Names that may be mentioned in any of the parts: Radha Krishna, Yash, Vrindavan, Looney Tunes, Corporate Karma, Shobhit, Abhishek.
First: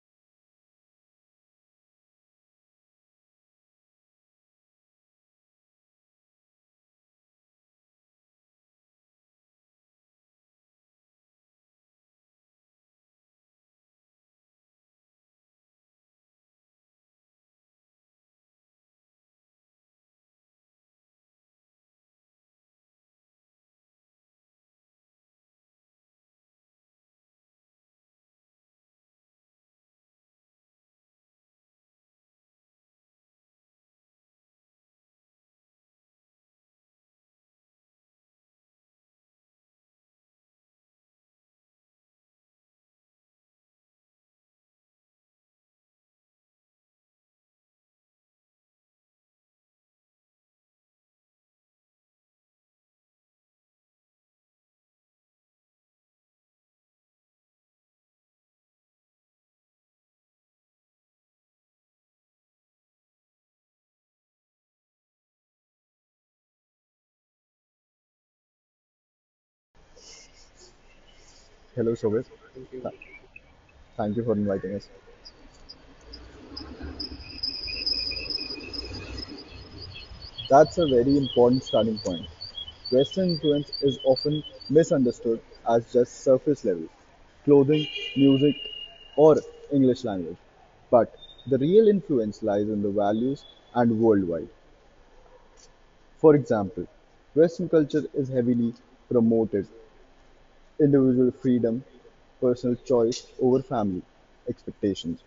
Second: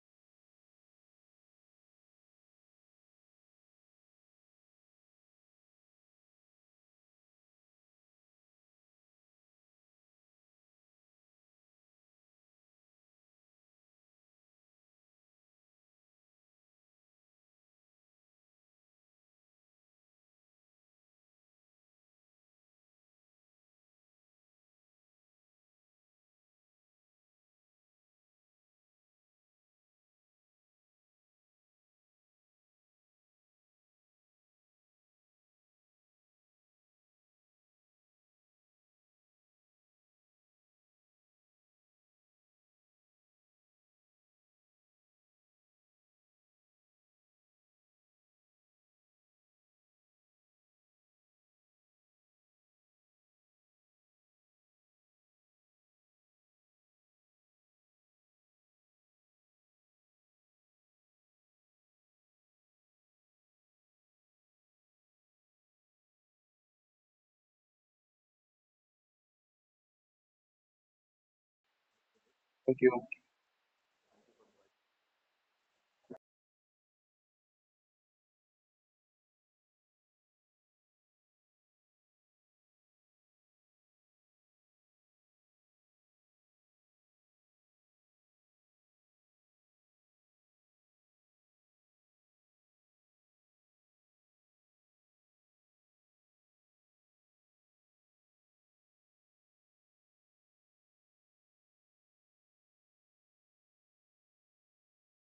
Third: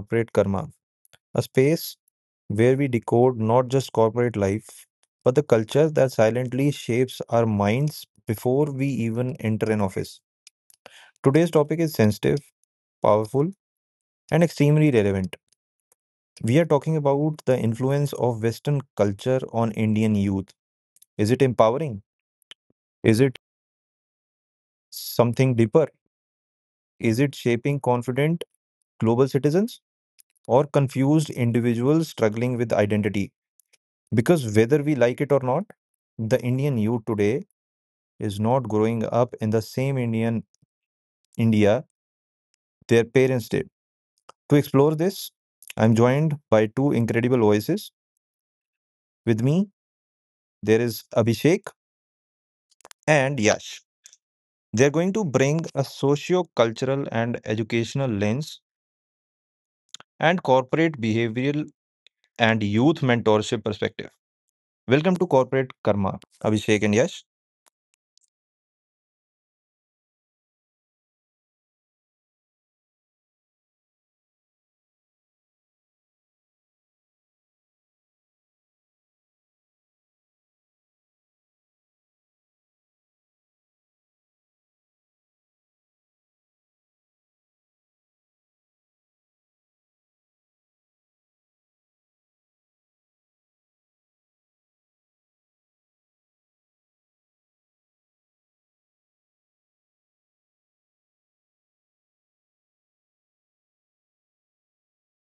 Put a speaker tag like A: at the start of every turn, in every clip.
A: Corporate Karma, a space where we decode not just corporate life, but the culture that silently shapes our minds before we even enter an office. Today's topic is sensitive, powerful, and extremely relevant. We are talking about the influence of Western culture on Indian youth. Is it empowering? Is it something deeper? Is it shaping confident global citizens or confused individuals struggling with identity? Because whether we like it or not, the Indian youth today is not growing up in the same India their parents did. To explore this, I'm joined by two incredible voices. With me, there is Abhishek and Yash. They're going to bring a socio-cultural and educational lens and corporate behavioral and youth mentorship perspective. Welcome to Corporate Karma, Abhishek and Yash.
B: Hello, Shobhit.
C: Thank you.
B: Thank you for inviting us. That's a very important starting point. Western influence is often misunderstood as just surface level clothing, music, or English language. But the real influence lies in the values and worldwide. For example, Western culture is heavily promoted individual freedom, personal choice over family expectations,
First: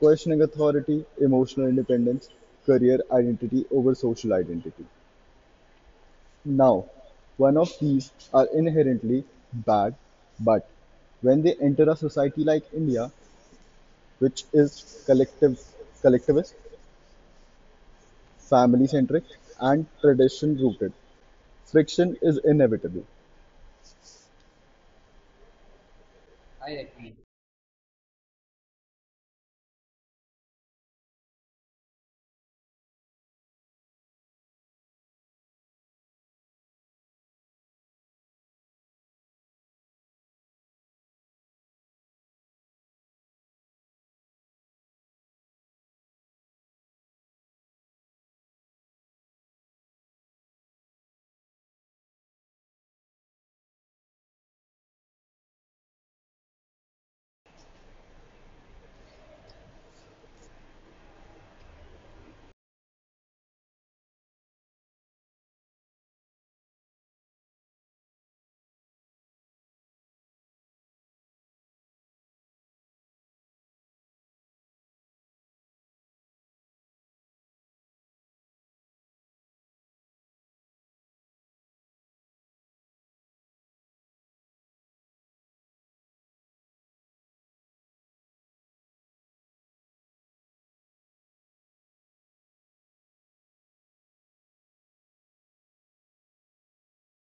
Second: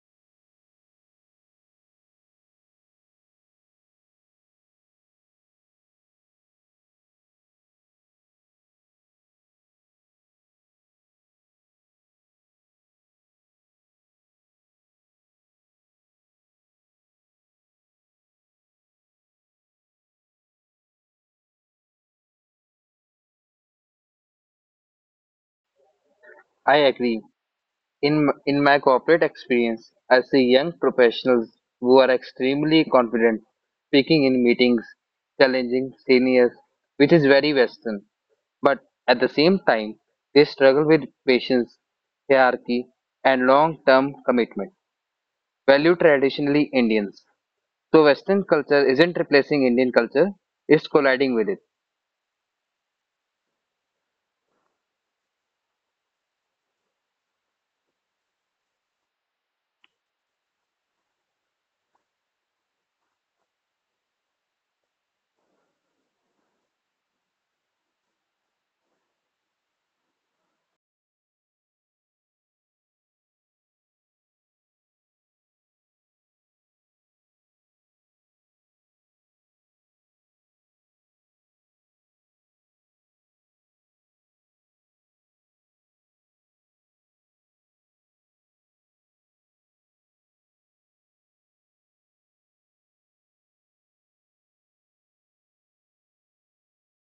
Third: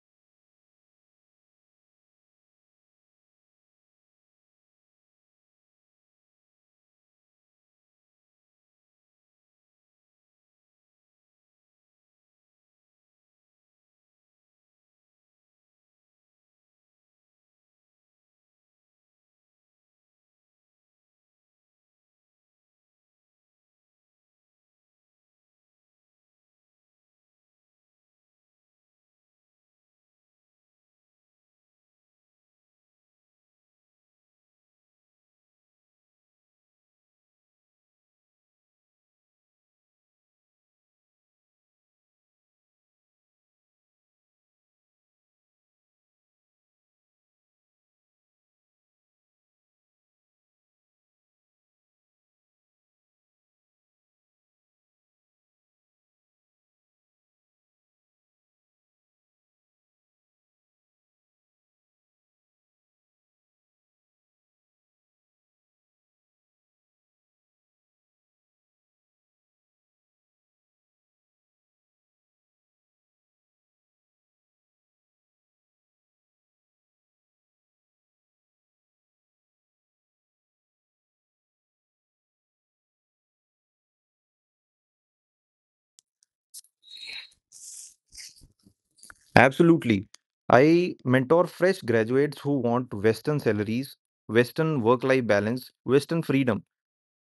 B: questioning authority, emotional independence, career identity over social identity. Now, one of these are inherently bad, but when they enter a society like India, which is collective, collectivist, family centric, and tradition rooted, friction is inevitable.
C: I agree. In my corporate experience, I see young professionals who are extremely confident, speaking in meetings, challenging seniors, which is very Western. But at the same time, they struggle with patience, hierarchy, and long-term commitment. Value traditionally Indians. So Western culture isn't replacing Indian culture; it's colliding with it.
A: Absolutely. I mentor fresh graduates who want Western salaries, Western work life balance, Western freedom,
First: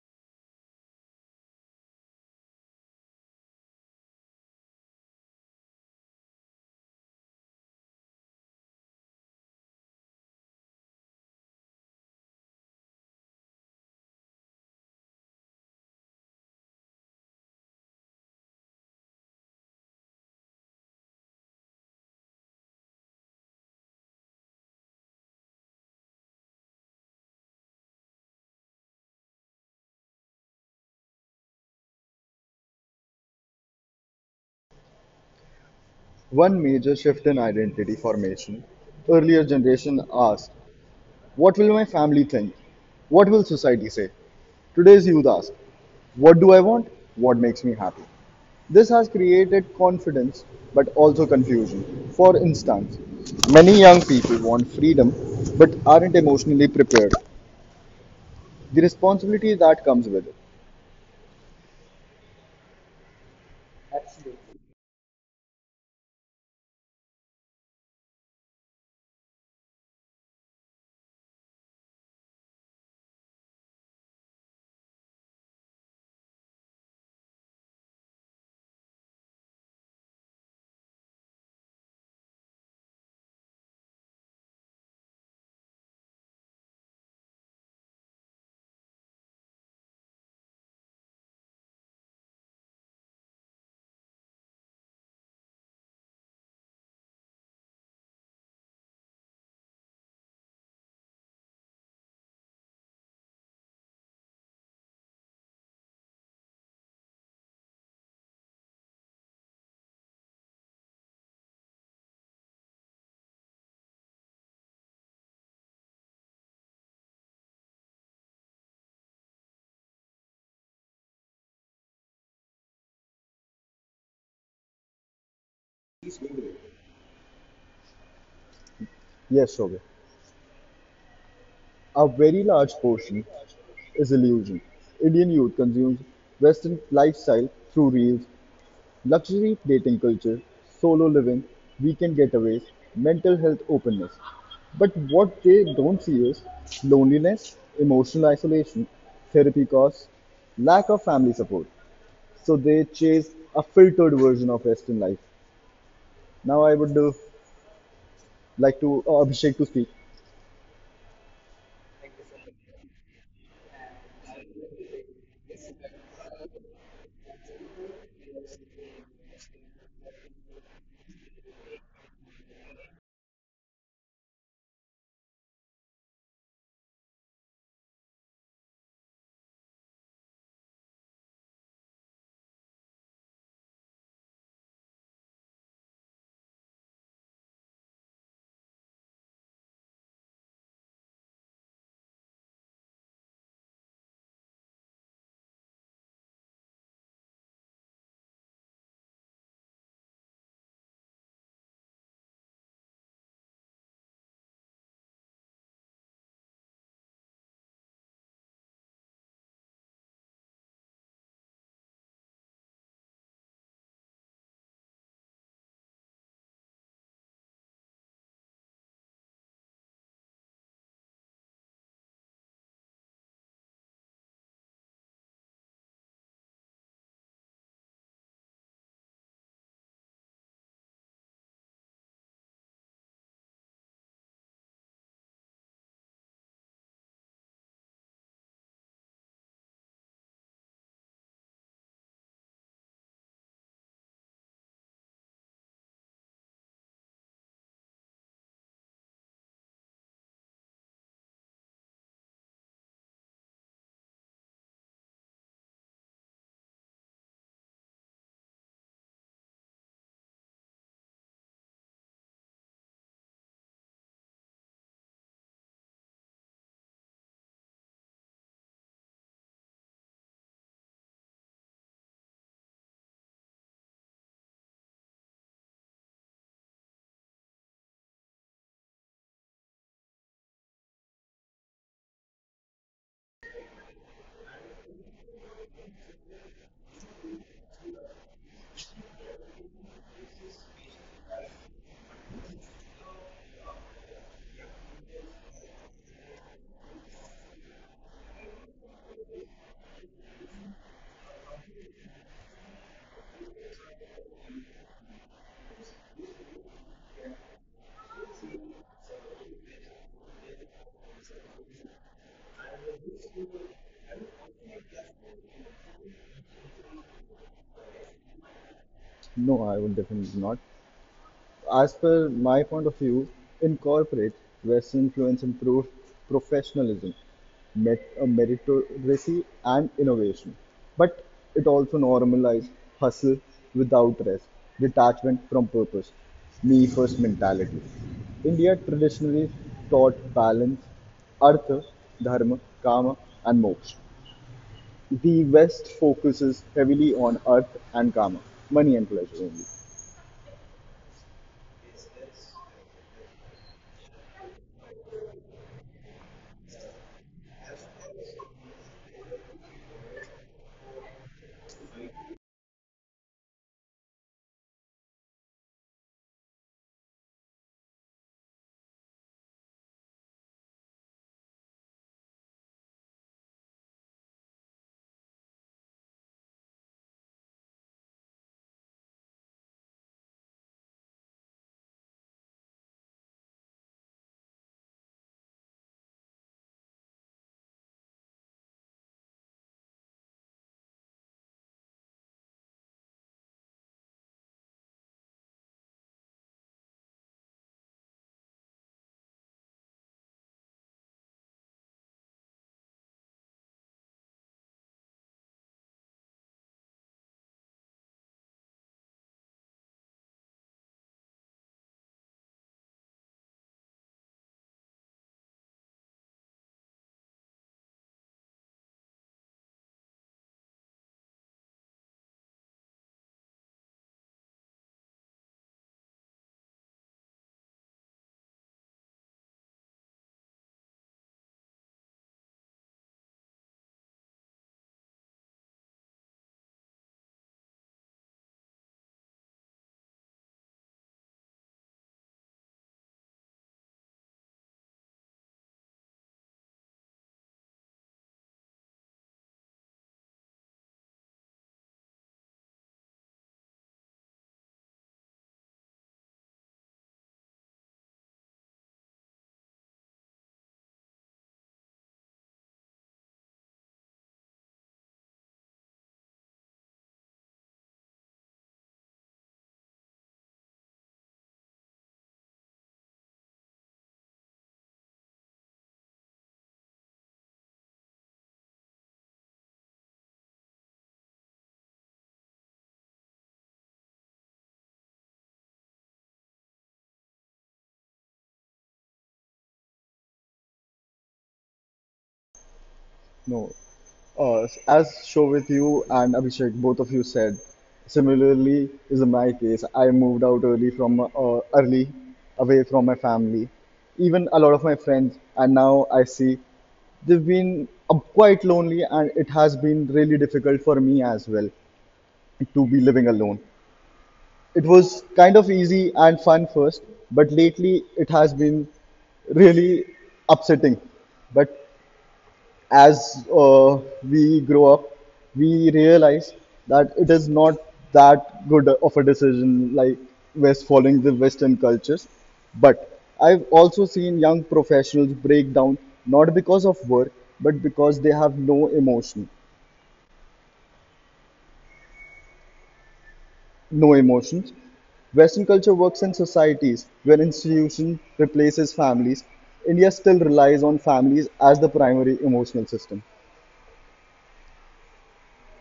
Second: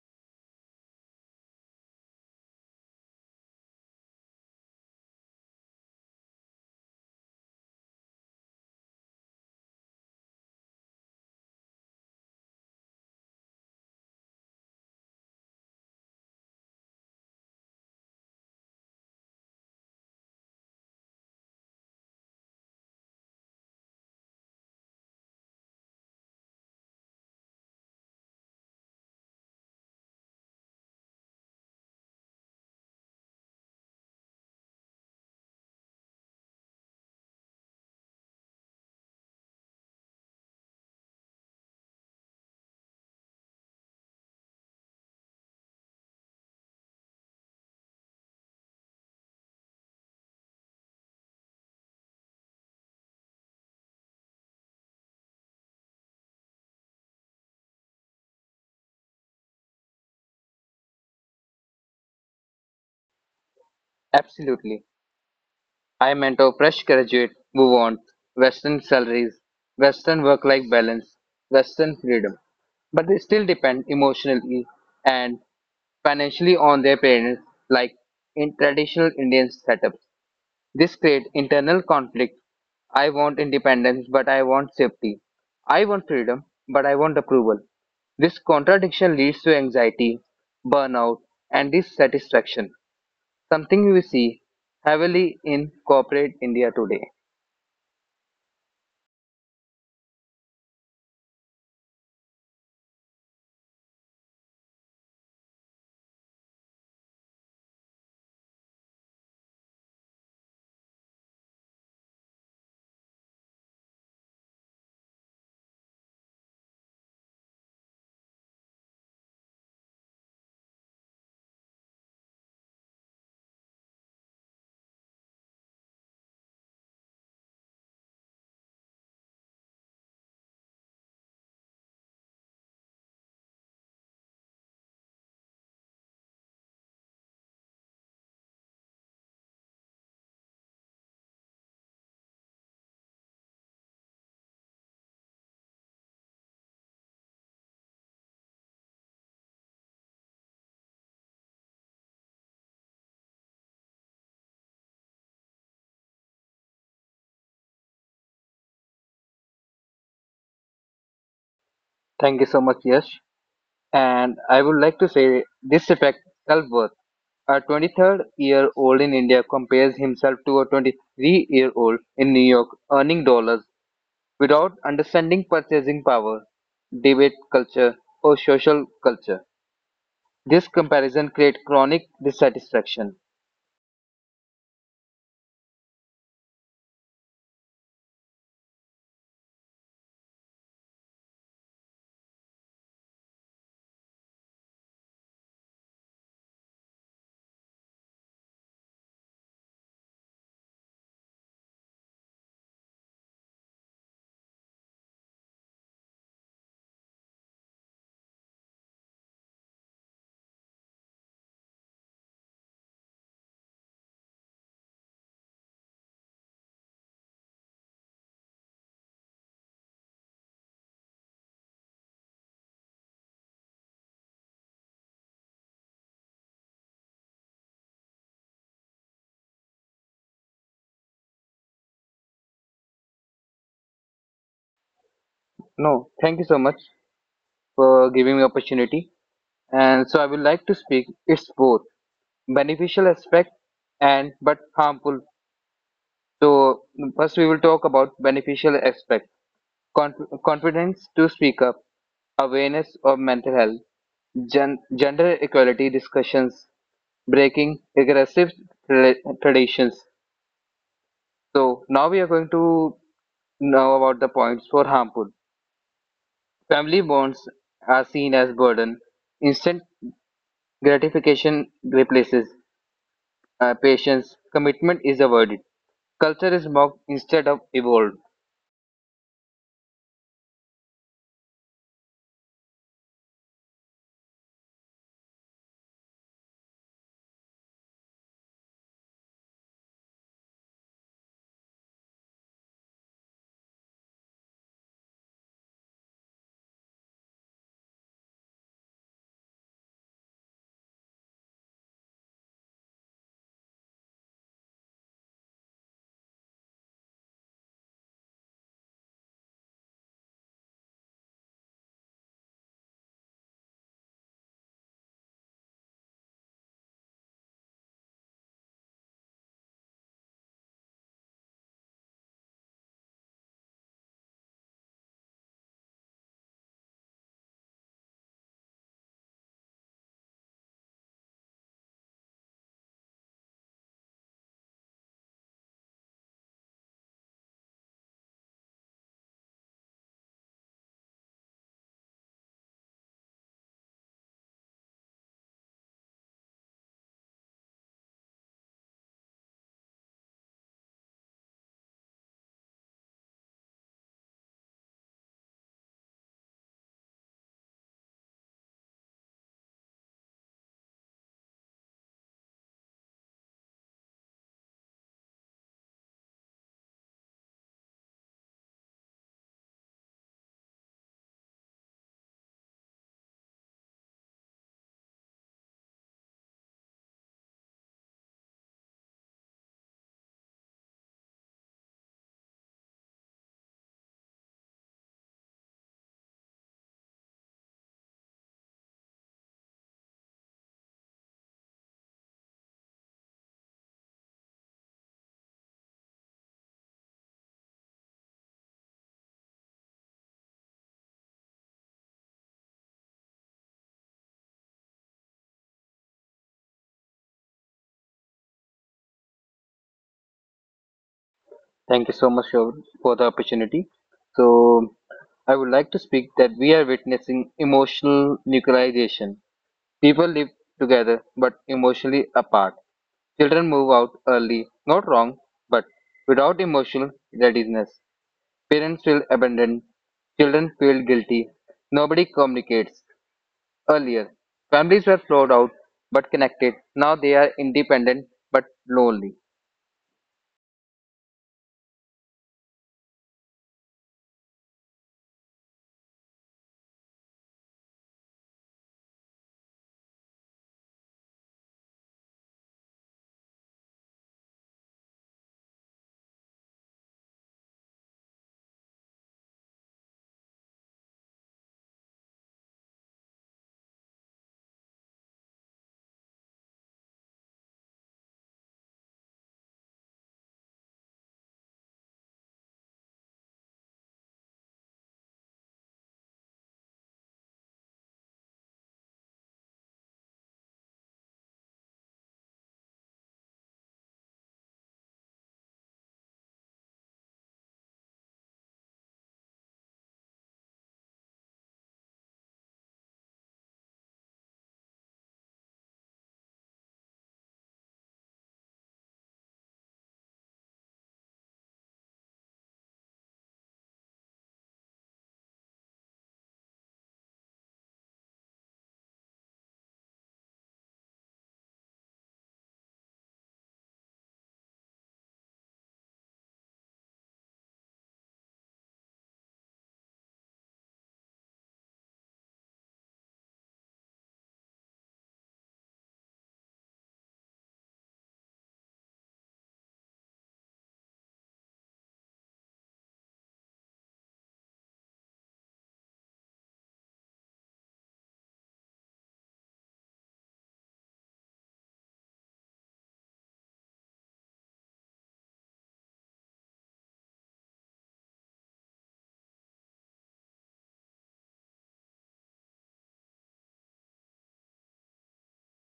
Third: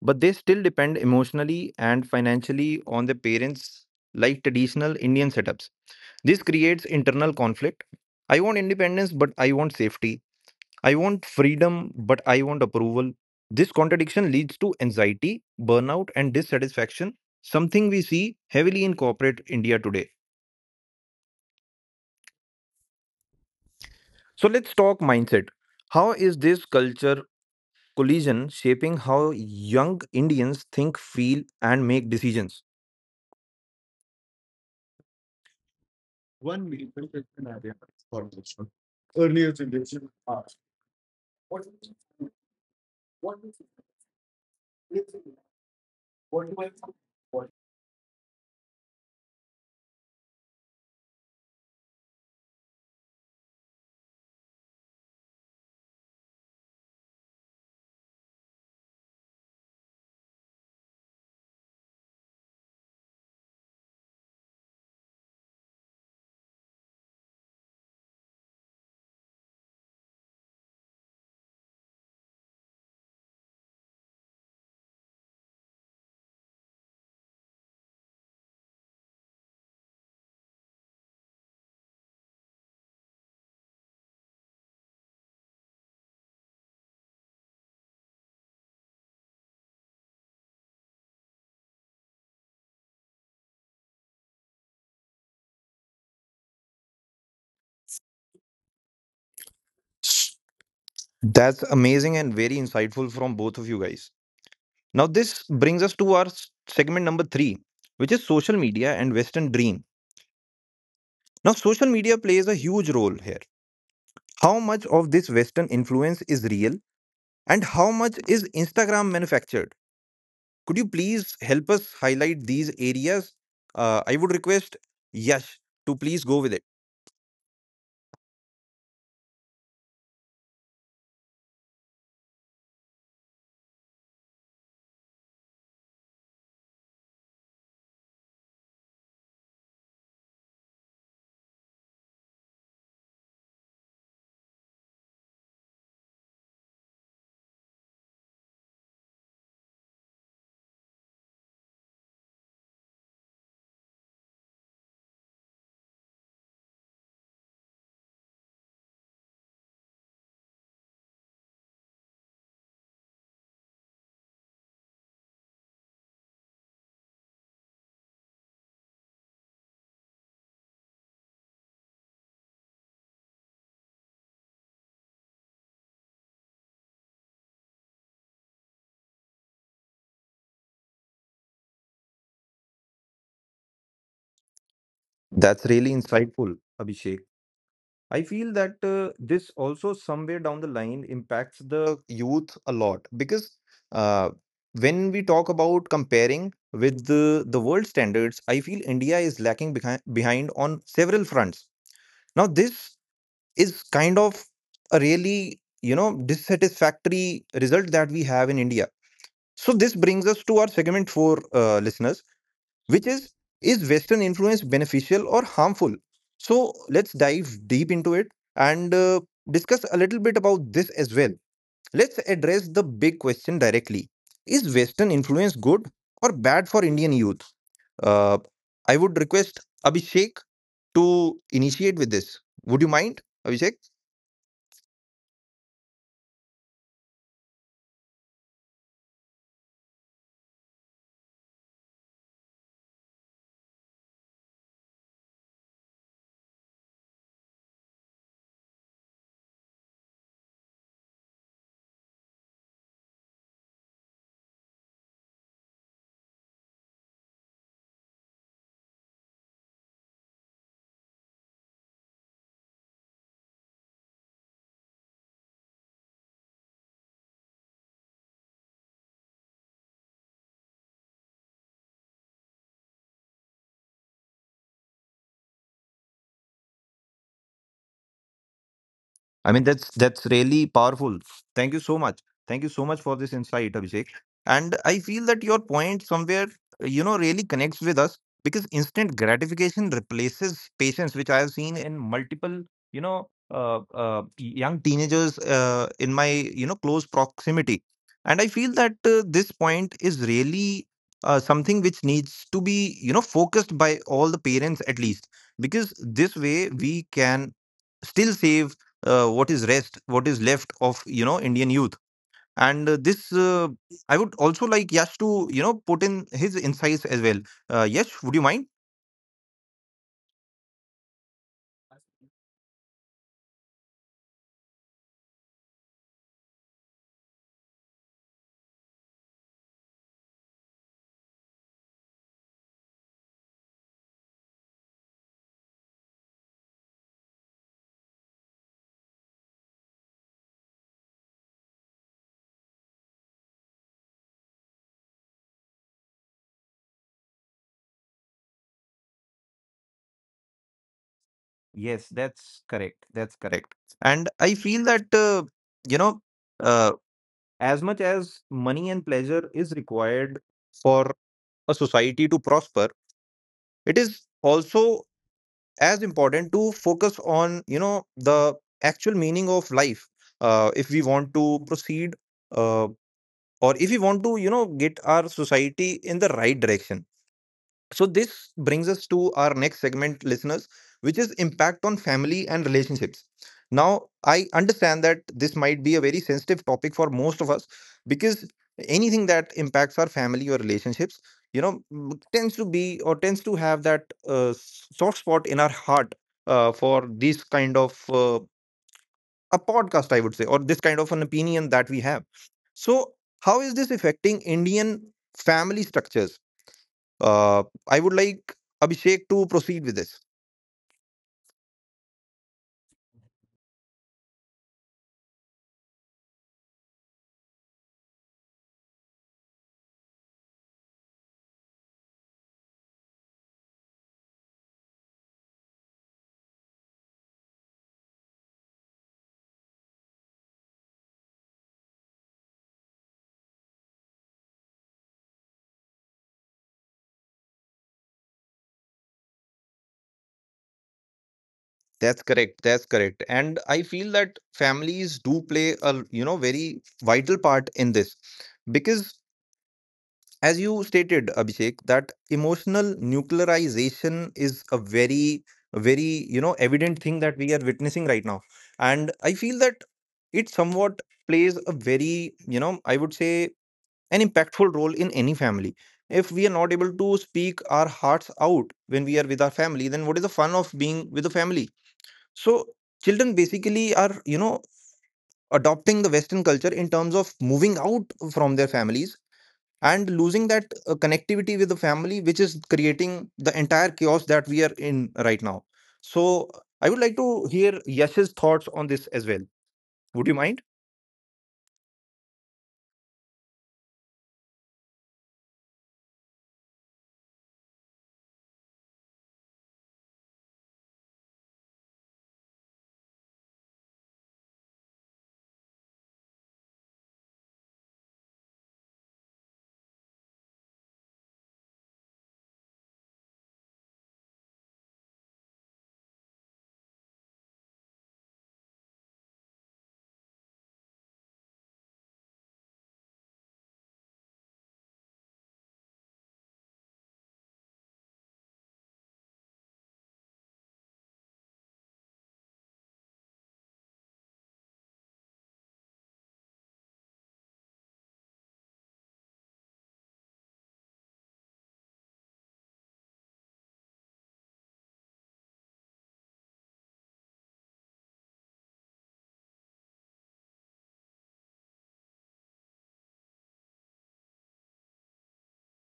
A: but they still depend emotionally and financially on their parents like traditional Indian setups. This creates internal conflict. I want independence, but I want safety. I want freedom, but I want approval. This contradiction leads to anxiety, burnout, and dissatisfaction, something we see heavily in corporate India today. So let's talk mindset. How is this culture collision shaping how young Indians think, feel, and make decisions?
B: One major shift in identity formation earlier generation asked, "What will my family think? What will society say?" Today's youth ask, "What do I want? What makes me happy?" This has created confidence but also confusion. For instance, many young people want freedom but aren't emotionally prepared. The responsibility that comes with it.
C: Absolutely. I mentor fresh graduates who want Western salaries, Western work-life balance, Western freedom, but they still depend emotionally and financially on their parents, like in traditional Indian setups. This creates internal conflict. I want independence, but I want safety. I want freedom, but I want approval. This contradiction leads to anxiety, burnout, and dissatisfaction, something we see heavily in corporate India today.
A: That's amazing and very insightful from both of you guys. Now, this brings us to our segment number three, which is social media and Western dream. Now, social media plays a huge role here. How much of this Western influence is real and how much is Instagram manufactured? Could you please help us highlight these areas? I would request Yash to please go with it.
B: Yes, Shobhit. A very large portion is illusion. Indian youth consumes Western lifestyle through reels, luxury dating culture, solo living, weekend getaways, mental health openness. But what they don't see is loneliness, emotional isolation, therapy costs, lack of family support. So they chase a filtered version of Western life. Now I would like to Abhishek to speak.
C: Thank you so much, Yash. And I would like to say this effect self worth. A 23 year old in India compares himself to a 23-year-old in New York earning dollars without understanding purchasing power, debate culture, or social culture. This comparison creates chronic dissatisfaction.
A: That's really insightful, Abhishek. I feel that this also somewhere down the line impacts the youth a lot because uh, when we talk about comparing with the world standards, I feel India is lacking behind on several fronts. Now, this is kind of a really, you know, dissatisfactory result that we have in India. So this brings us to our segment for listeners, which is Western influence beneficial or harmful? So let's dive deep into it and discuss a little bit about this as well. Let's address the big question directly. Is Western influence good or bad for Indian youth? Uh, i would request Abhishek to initiate with this. Would you mind, Abhishek?
C: No, thank you so much for giving me opportunity. And so I would like to speak. It's both beneficial aspect and but harmful, so first we will talk about beneficial aspect. Confidence to speak up, awareness of mental health, gender equality discussions, breaking aggressive tra- traditions. So now we are going to know about the points for harmful. Family bonds are seen as burden, instant gratification replaces patience, commitment is avoided, culture is mocked instead of evolved.
A: I mean, that's really powerful. Thank you so much. Thank you so much for this insight, Abhishek. And I feel that your point somewhere, you know, really connects with us because instant gratification replaces patience, which I have seen in multiple, you know, young teenagers in my, you know, close proximity. And I feel that this point is really something which needs to be, you know, focused by all the parents at least, because this way we can still save what is left of, you know, Indian youth. And this I would also like Yash to, you know, put in his insights as well. Yash, would you mind?
B: No, I would definitely not. As per my point of view, in corporate, Western influence improved professionalism, met meritocracy, and innovation. But it also normalized hustle without rest, detachment from purpose, me first mentality. India traditionally taught balance, artha, dharma, kama, and moksha. The West focuses heavily on artha and kama, money and pleasure only.
A: Yes, that's correct. That's correct. And I feel that you know uh, as much as money and pleasure is required for a society to prosper, it is also as important to focus on, you know, the actual meaning of life if we want to proceed, uh. or if we want to, you know, get our society in the right direction. So this brings us to our next segment, listeners, which is impact on family and relationships. Now, I understand that this might be a very sensitive topic for most of us because anything that impacts our family or relationships, you know, tends to be or tends to have that soft spot in our heart for these kind of a podcast, I would say, or this kind of an opinion that we have. So, how is this affecting Indian family structures? Uh, I would like Abhishek to proceed with this.
C: Thank you so much for the opportunity. So, I would like to speak that we are witnessing emotional nuclearization. People live together but emotionally apart. Children move out early, not wrong, but without emotional readiness. Parents feel abandoned. Children feel guilty. Nobody communicates. Earlier, families were flawed out but connected. Now they are independent but lonely.
A: That's correct. That's correct. And I feel that families do play a, you know, very vital part in this because as you stated, Abhishek, that emotional nuclearization is a very, very, you know, evident thing that we are witnessing right now. And I feel that it somewhat plays a very, you know, I would say, an impactful role in any family. If we are not able to speak our hearts out when we are with our family, then what is the fun of being with the family? So children basically are, you know, adopting the Western culture in terms of moving out from their families and losing that connectivity with the family, which is creating the entire chaos that we are in right now. So I would like to hear Yash's thoughts on this as well. Would you mind?
B: No. As Shobit, you and Abhishek, both of you said, similarly is my case. I moved out early early, away from my family, even a lot of my friends, and now I see they've been quite lonely, and it has been really difficult for me as well to be living alone. It was kind of easy and fun first, but lately it has been really upsetting. But as we grow up, we realize that it is not that good of a decision like West following the Western cultures. But I've also seen young professionals break down not because of work, but because they have no emotions. Western culture works in societies where institution replaces families. India still relies on families as the primary emotional system.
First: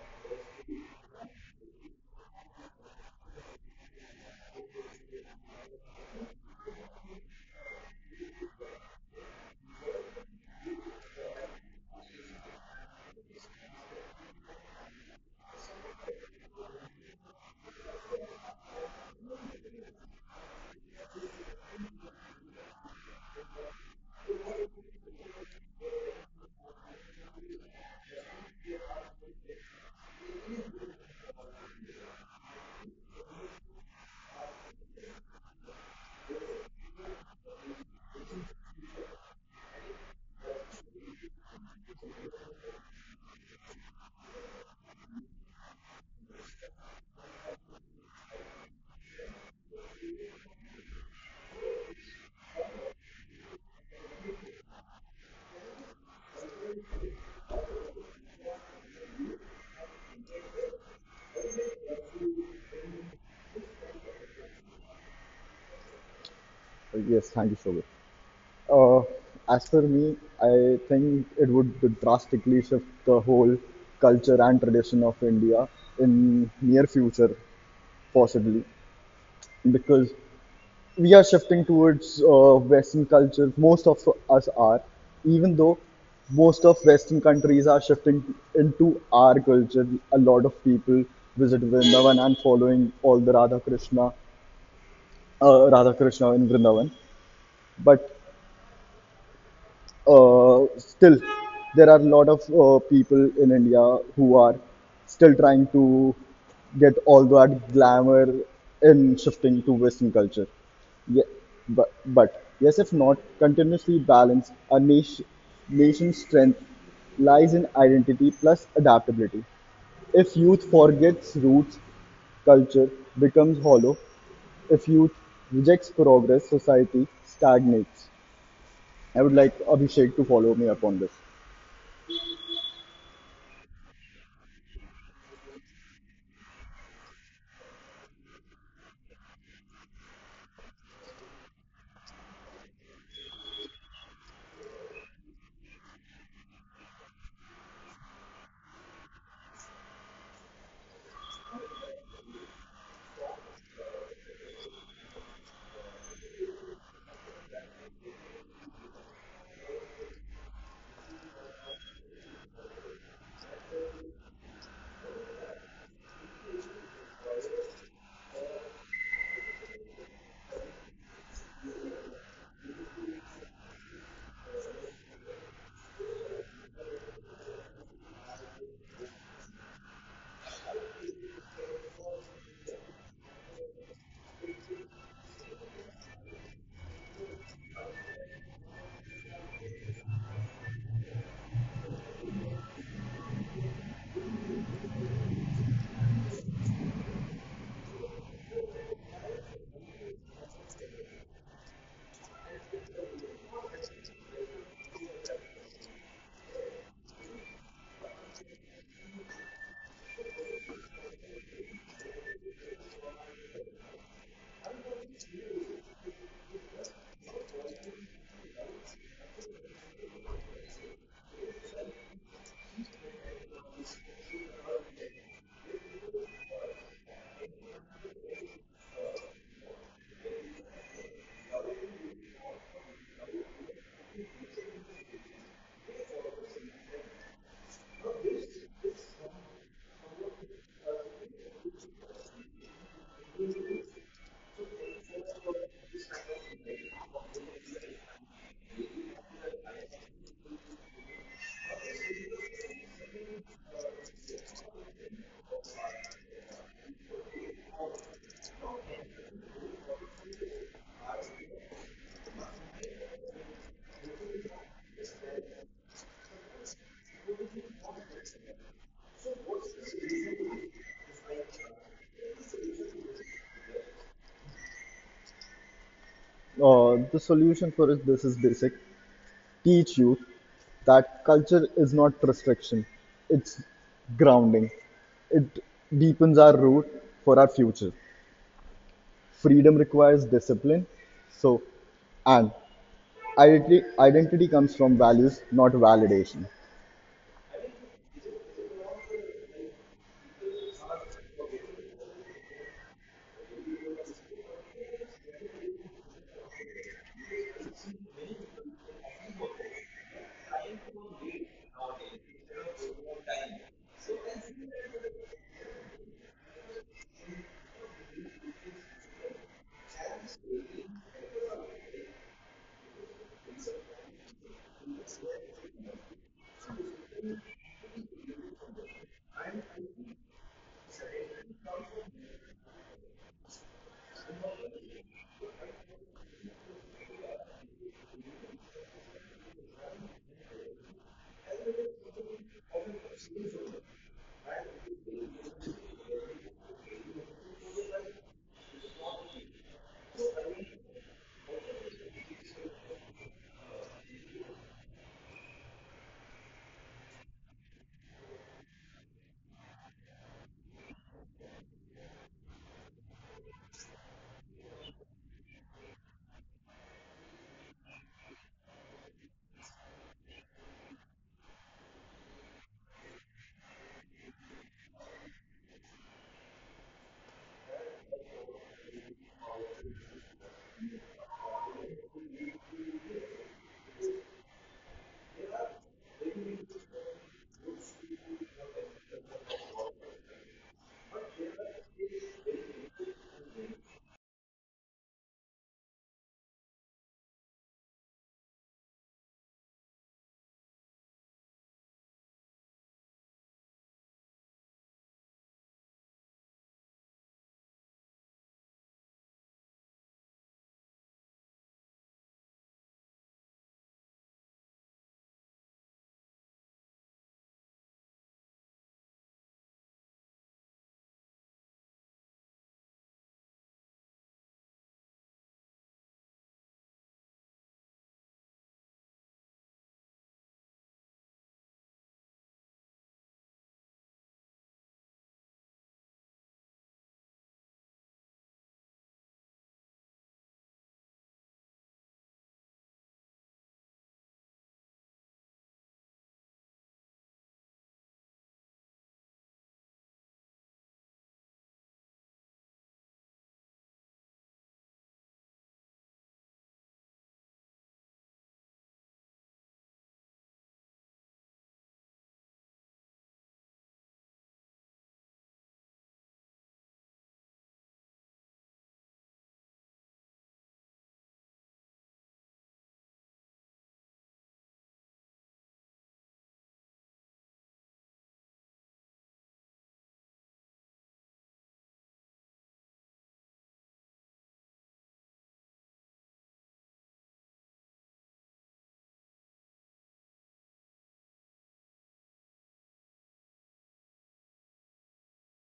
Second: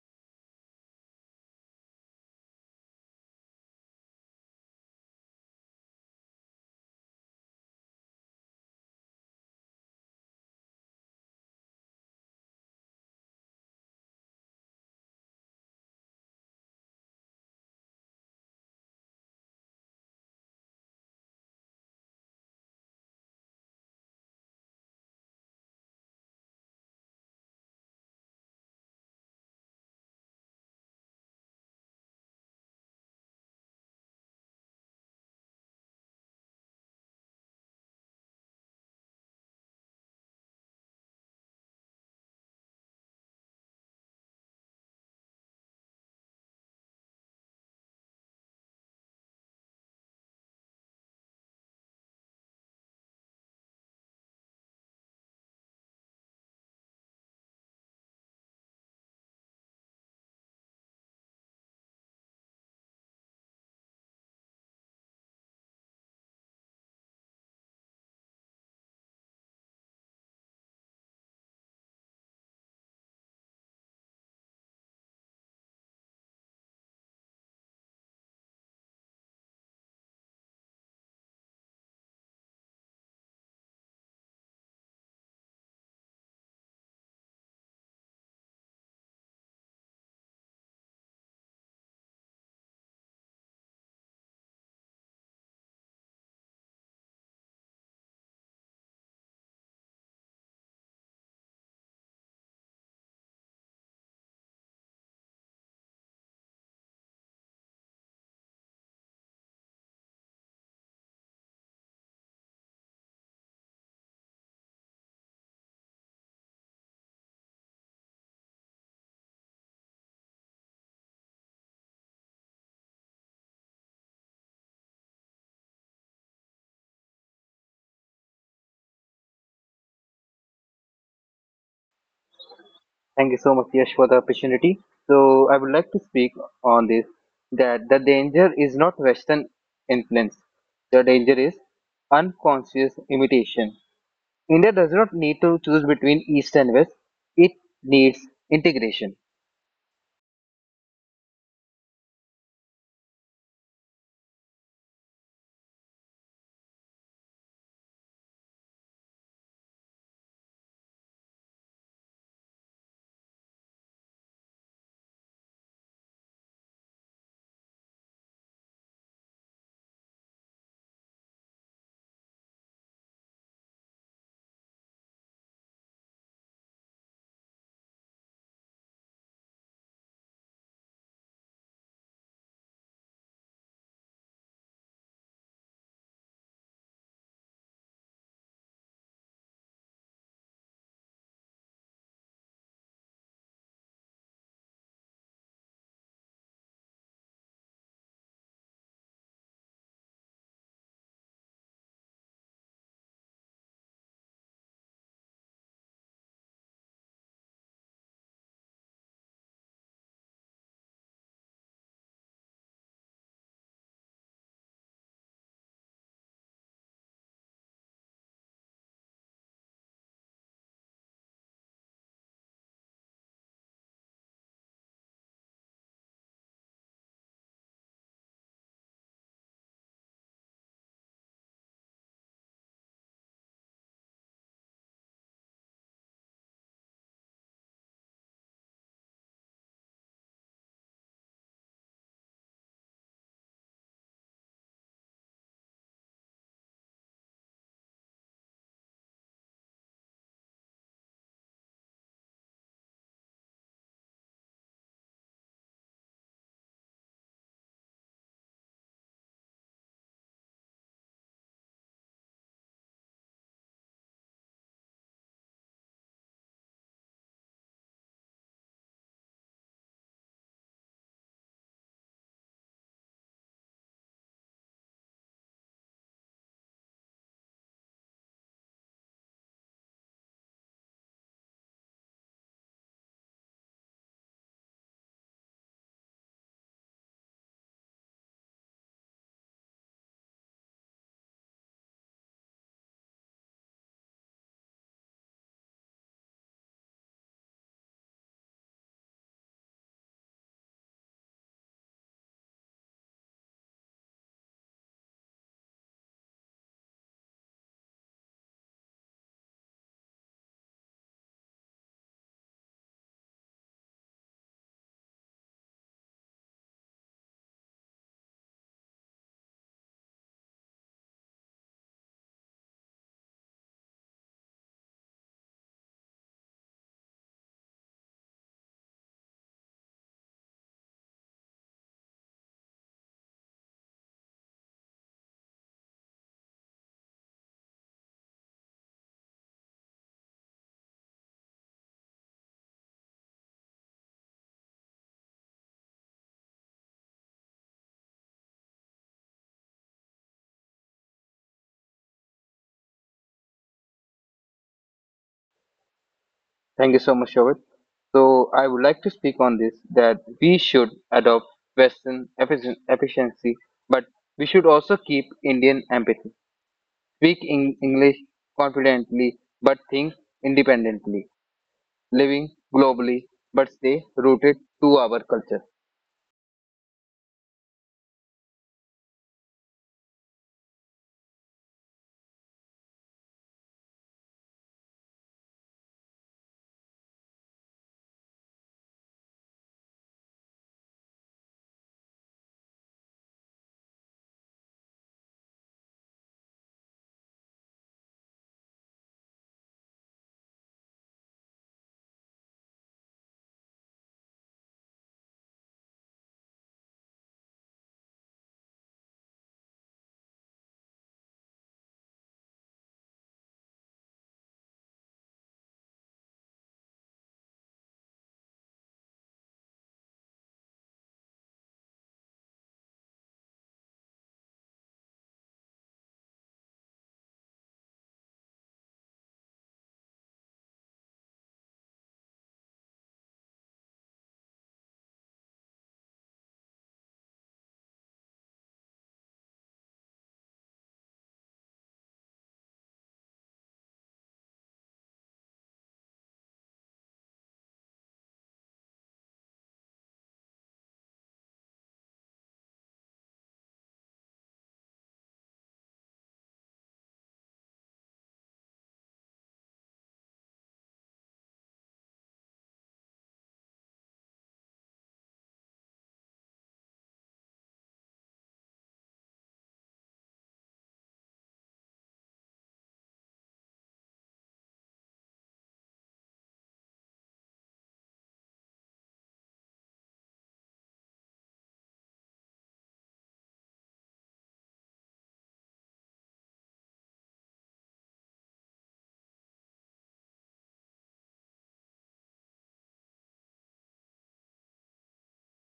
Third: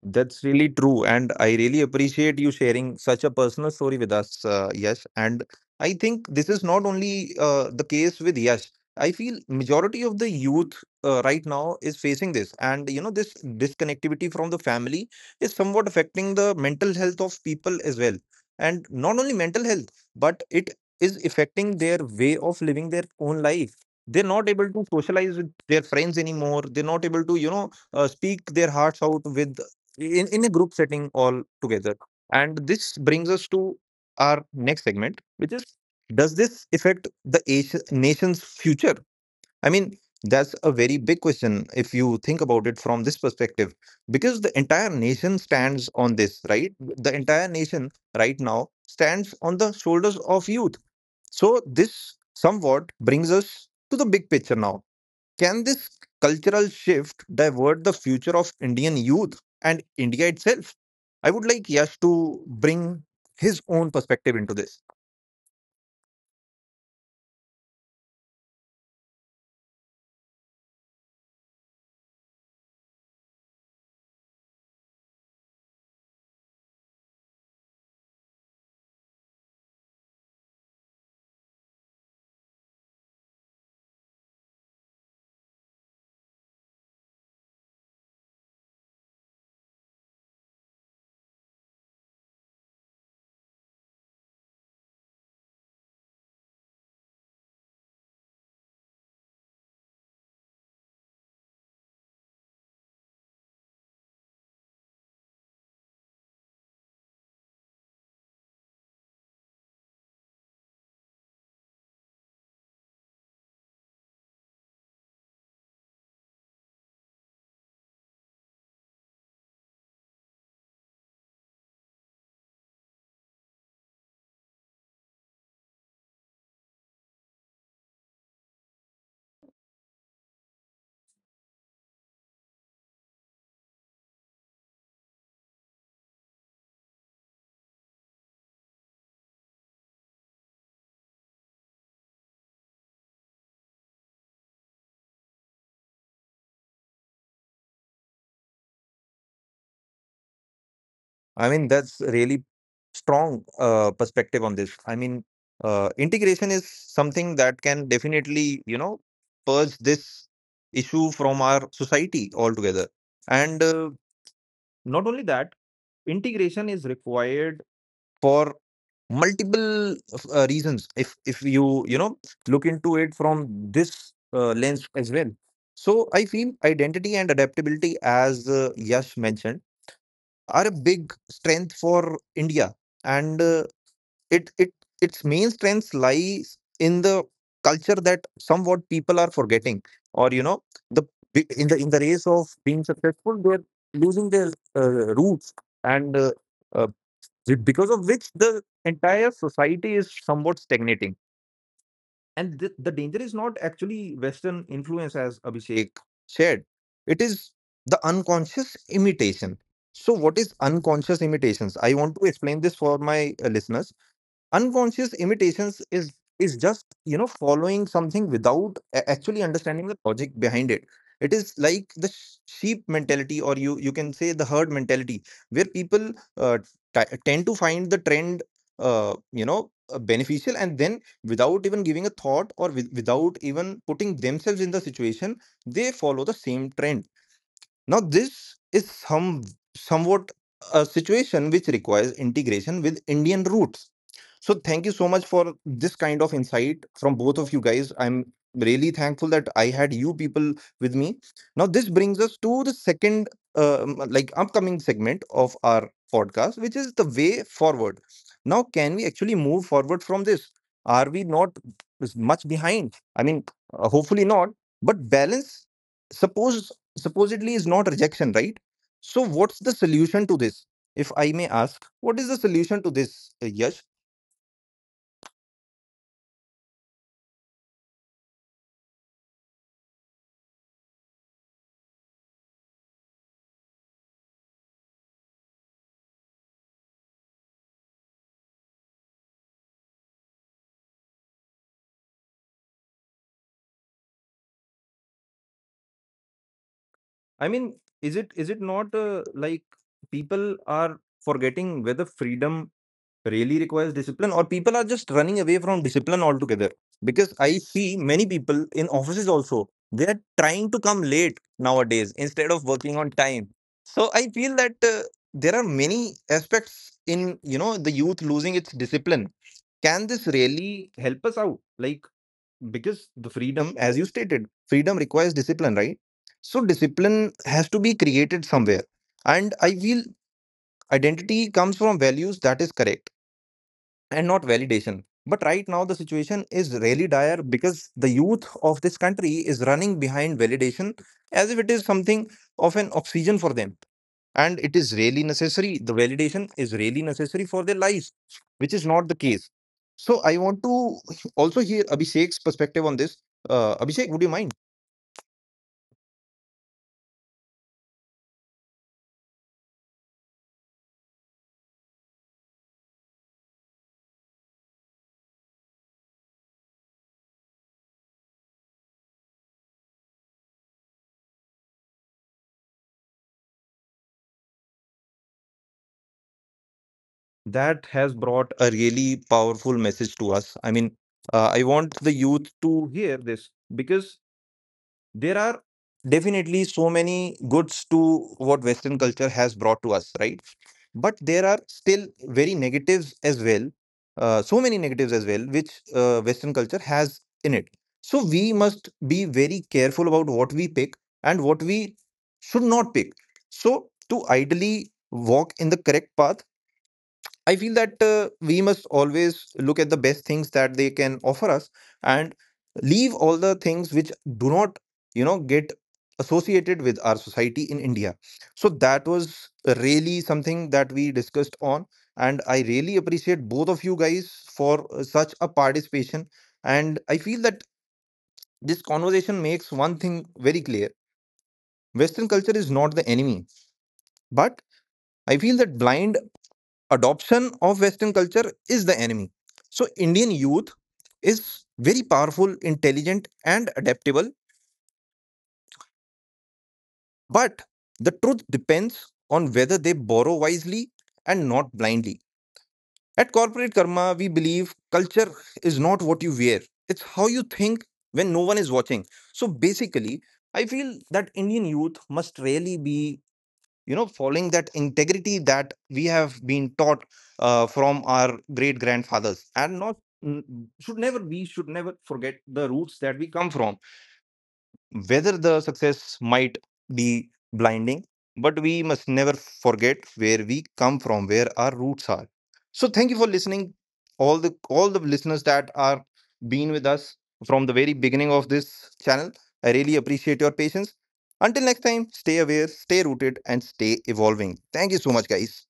A: That's really true. And I really appreciate you sharing such a personal story with us, Yash. And I think this is not only the case with Yash. I feel majority of the youth right now is facing this. And, you know, this disconnectivity from the family is somewhat affecting the mental health of people as well. And not only mental health, but it is affecting their way of living their own life. They're not able to socialize with their friends anymore. They're not able to, you know, speak their hearts out with in a group setting all together. And this brings us to our next segment, which is does this affect the nation's future? I mean, that's a very big question if you think about it from this perspective, because the entire nation stands on this, right? The entire nation right now stands on the shoulders of youth. So this somewhat brings us to the big picture now. Can this cultural shift divert the future of Indian youth and India itself? I would like Yash to bring his own perspective into this.
B: Yes, thank you so much. Uh, as for me, I think it would drastically shift the whole culture and tradition of India in near future, possibly, because we are shifting towards Western culture. Most of us are, even though most of Western countries are shifting into our culture. A lot of people visit Vrindavan and following all the Radha Krishna in Vrindavan, but still there are a lot of people in India who are still trying to get all that glamour in shifting to Western culture. Yeah, but yes, if not continuously balanced, a nation's strength lies in identity plus adaptability. If youth forgets roots, culture becomes hollow. If youth rejects progress, society stagnates. I would like Abhishek to follow me up on this.
C: Thank you so much, Yash, for the opportunity. So I would like to speak on this, that the danger is not Western influence. The danger is unconscious imitation. India does not need to choose between East and West. It needs integration.
A: I mean, that's really strong perspective on this. I mean, integration is something that can definitely, you know, purge this issue from our society altogether. And not only that, integration is required for multiple reasons if you, you know, look into it from this lens as well. So I feel identity and adaptability, as Yash mentioned, are a big strength for India. And it its main strengths lies in the culture that somewhat people are forgetting, or, you know, the in the race of being successful, they're losing their roots. and uh, uh, because of which the entire society is somewhat stagnating. And the danger is not actually Western influence, as Abhishek shared. It is the unconscious imitation. So, what is unconscious imitations? I want to explain this for my listeners. Unconscious imitations is just, you know, following something without actually understanding the logic behind it. It is like the sheep mentality, or you can say the herd mentality, where people uh, tend to find the trend beneficial, and then without even giving a thought or without even putting themselves in the situation, they follow the same trend. Now, this is somewhat a situation which requires integration with Indian roots. So, thank you so much for this kind of insight from both of you guys. I'm really thankful that I had you people with me. Now, this brings us to the second, like, upcoming segment of our podcast, which is the way forward. Now, can we actually move forward from this? Are we not much behind? I mean, hopefully not, but balance. Suppose supposedly is not rejection, right? So, what's the solution to this? If I may ask, what is the solution to this, Yash?
B: The solution for it, this is basic. Teach youth that culture is not restriction, it's grounding. It deepens our root for our future. Freedom requires discipline. So, and identity comes from values, not validation.
A: I mean, is it not like people are forgetting whether freedom really requires discipline, or people are just running away from discipline altogether? Because I see many people in offices also they are trying to come late nowadays instead of working on time. So I feel that there are many aspects in, you know, the youth losing its discipline. Can this really help us out? Like, because the freedom, as you stated, freedom requires discipline, right? So, discipline has to be created somewhere. And I feel identity comes from values, that is correct, and not validation. But right now, the situation is really dire because the youth of this country is running behind validation as if it is something of an oxygen for them. And it is really necessary. The validation is really necessary for their lives, which is not the case. So I want to also hear Abhishek's perspective on this. Abhishek, would you mind?
C: Thank you so much, Shobit. So I would like to speak on this, that we should adopt Western efficiency, but we should also keep Indian empathy. Speak in English confidently, but think independently. Living globally but stay rooted to our culture.
A: That has brought a really powerful message to us. I mean, I want the youth to hear this because there are definitely so many goods to what Western culture has brought to us, right? But there are still very negatives as well, so many negatives as well which Western culture has in it. So we must be very careful about what we pick and what we should not pick. So to ideally walk in the correct path, I feel that we must always look at the best things that they can offer us and leave all the things which do not, you know, get associated with our society in India. So that was really something that we discussed on. And I really appreciate both of you guys for such a participation. And I feel that this conversation makes one thing very clear. Western culture is not the enemy, but I feel that blind adoption of Western culture is the enemy. So Indian youth is very powerful, intelligent, and adaptable, but the truth depends on whether they borrow wisely and not blindly. At Corporate Karma, we believe culture is not what you wear, it's how you think when no one is watching. So basically, I feel that Indian youth must really be, you know, following that integrity that we have been taught from our great grandfathers, and not n- should never, we should never forget the roots that we come from. Whether the success might be blinding, but we must never forget where we come from, where our roots are. So thank you for listening, all the listeners that are been with us from the very beginning of this channel. I really appreciate your patience. Until next time, stay aware, stay rooted, and stay evolving. Thank you so much, guys.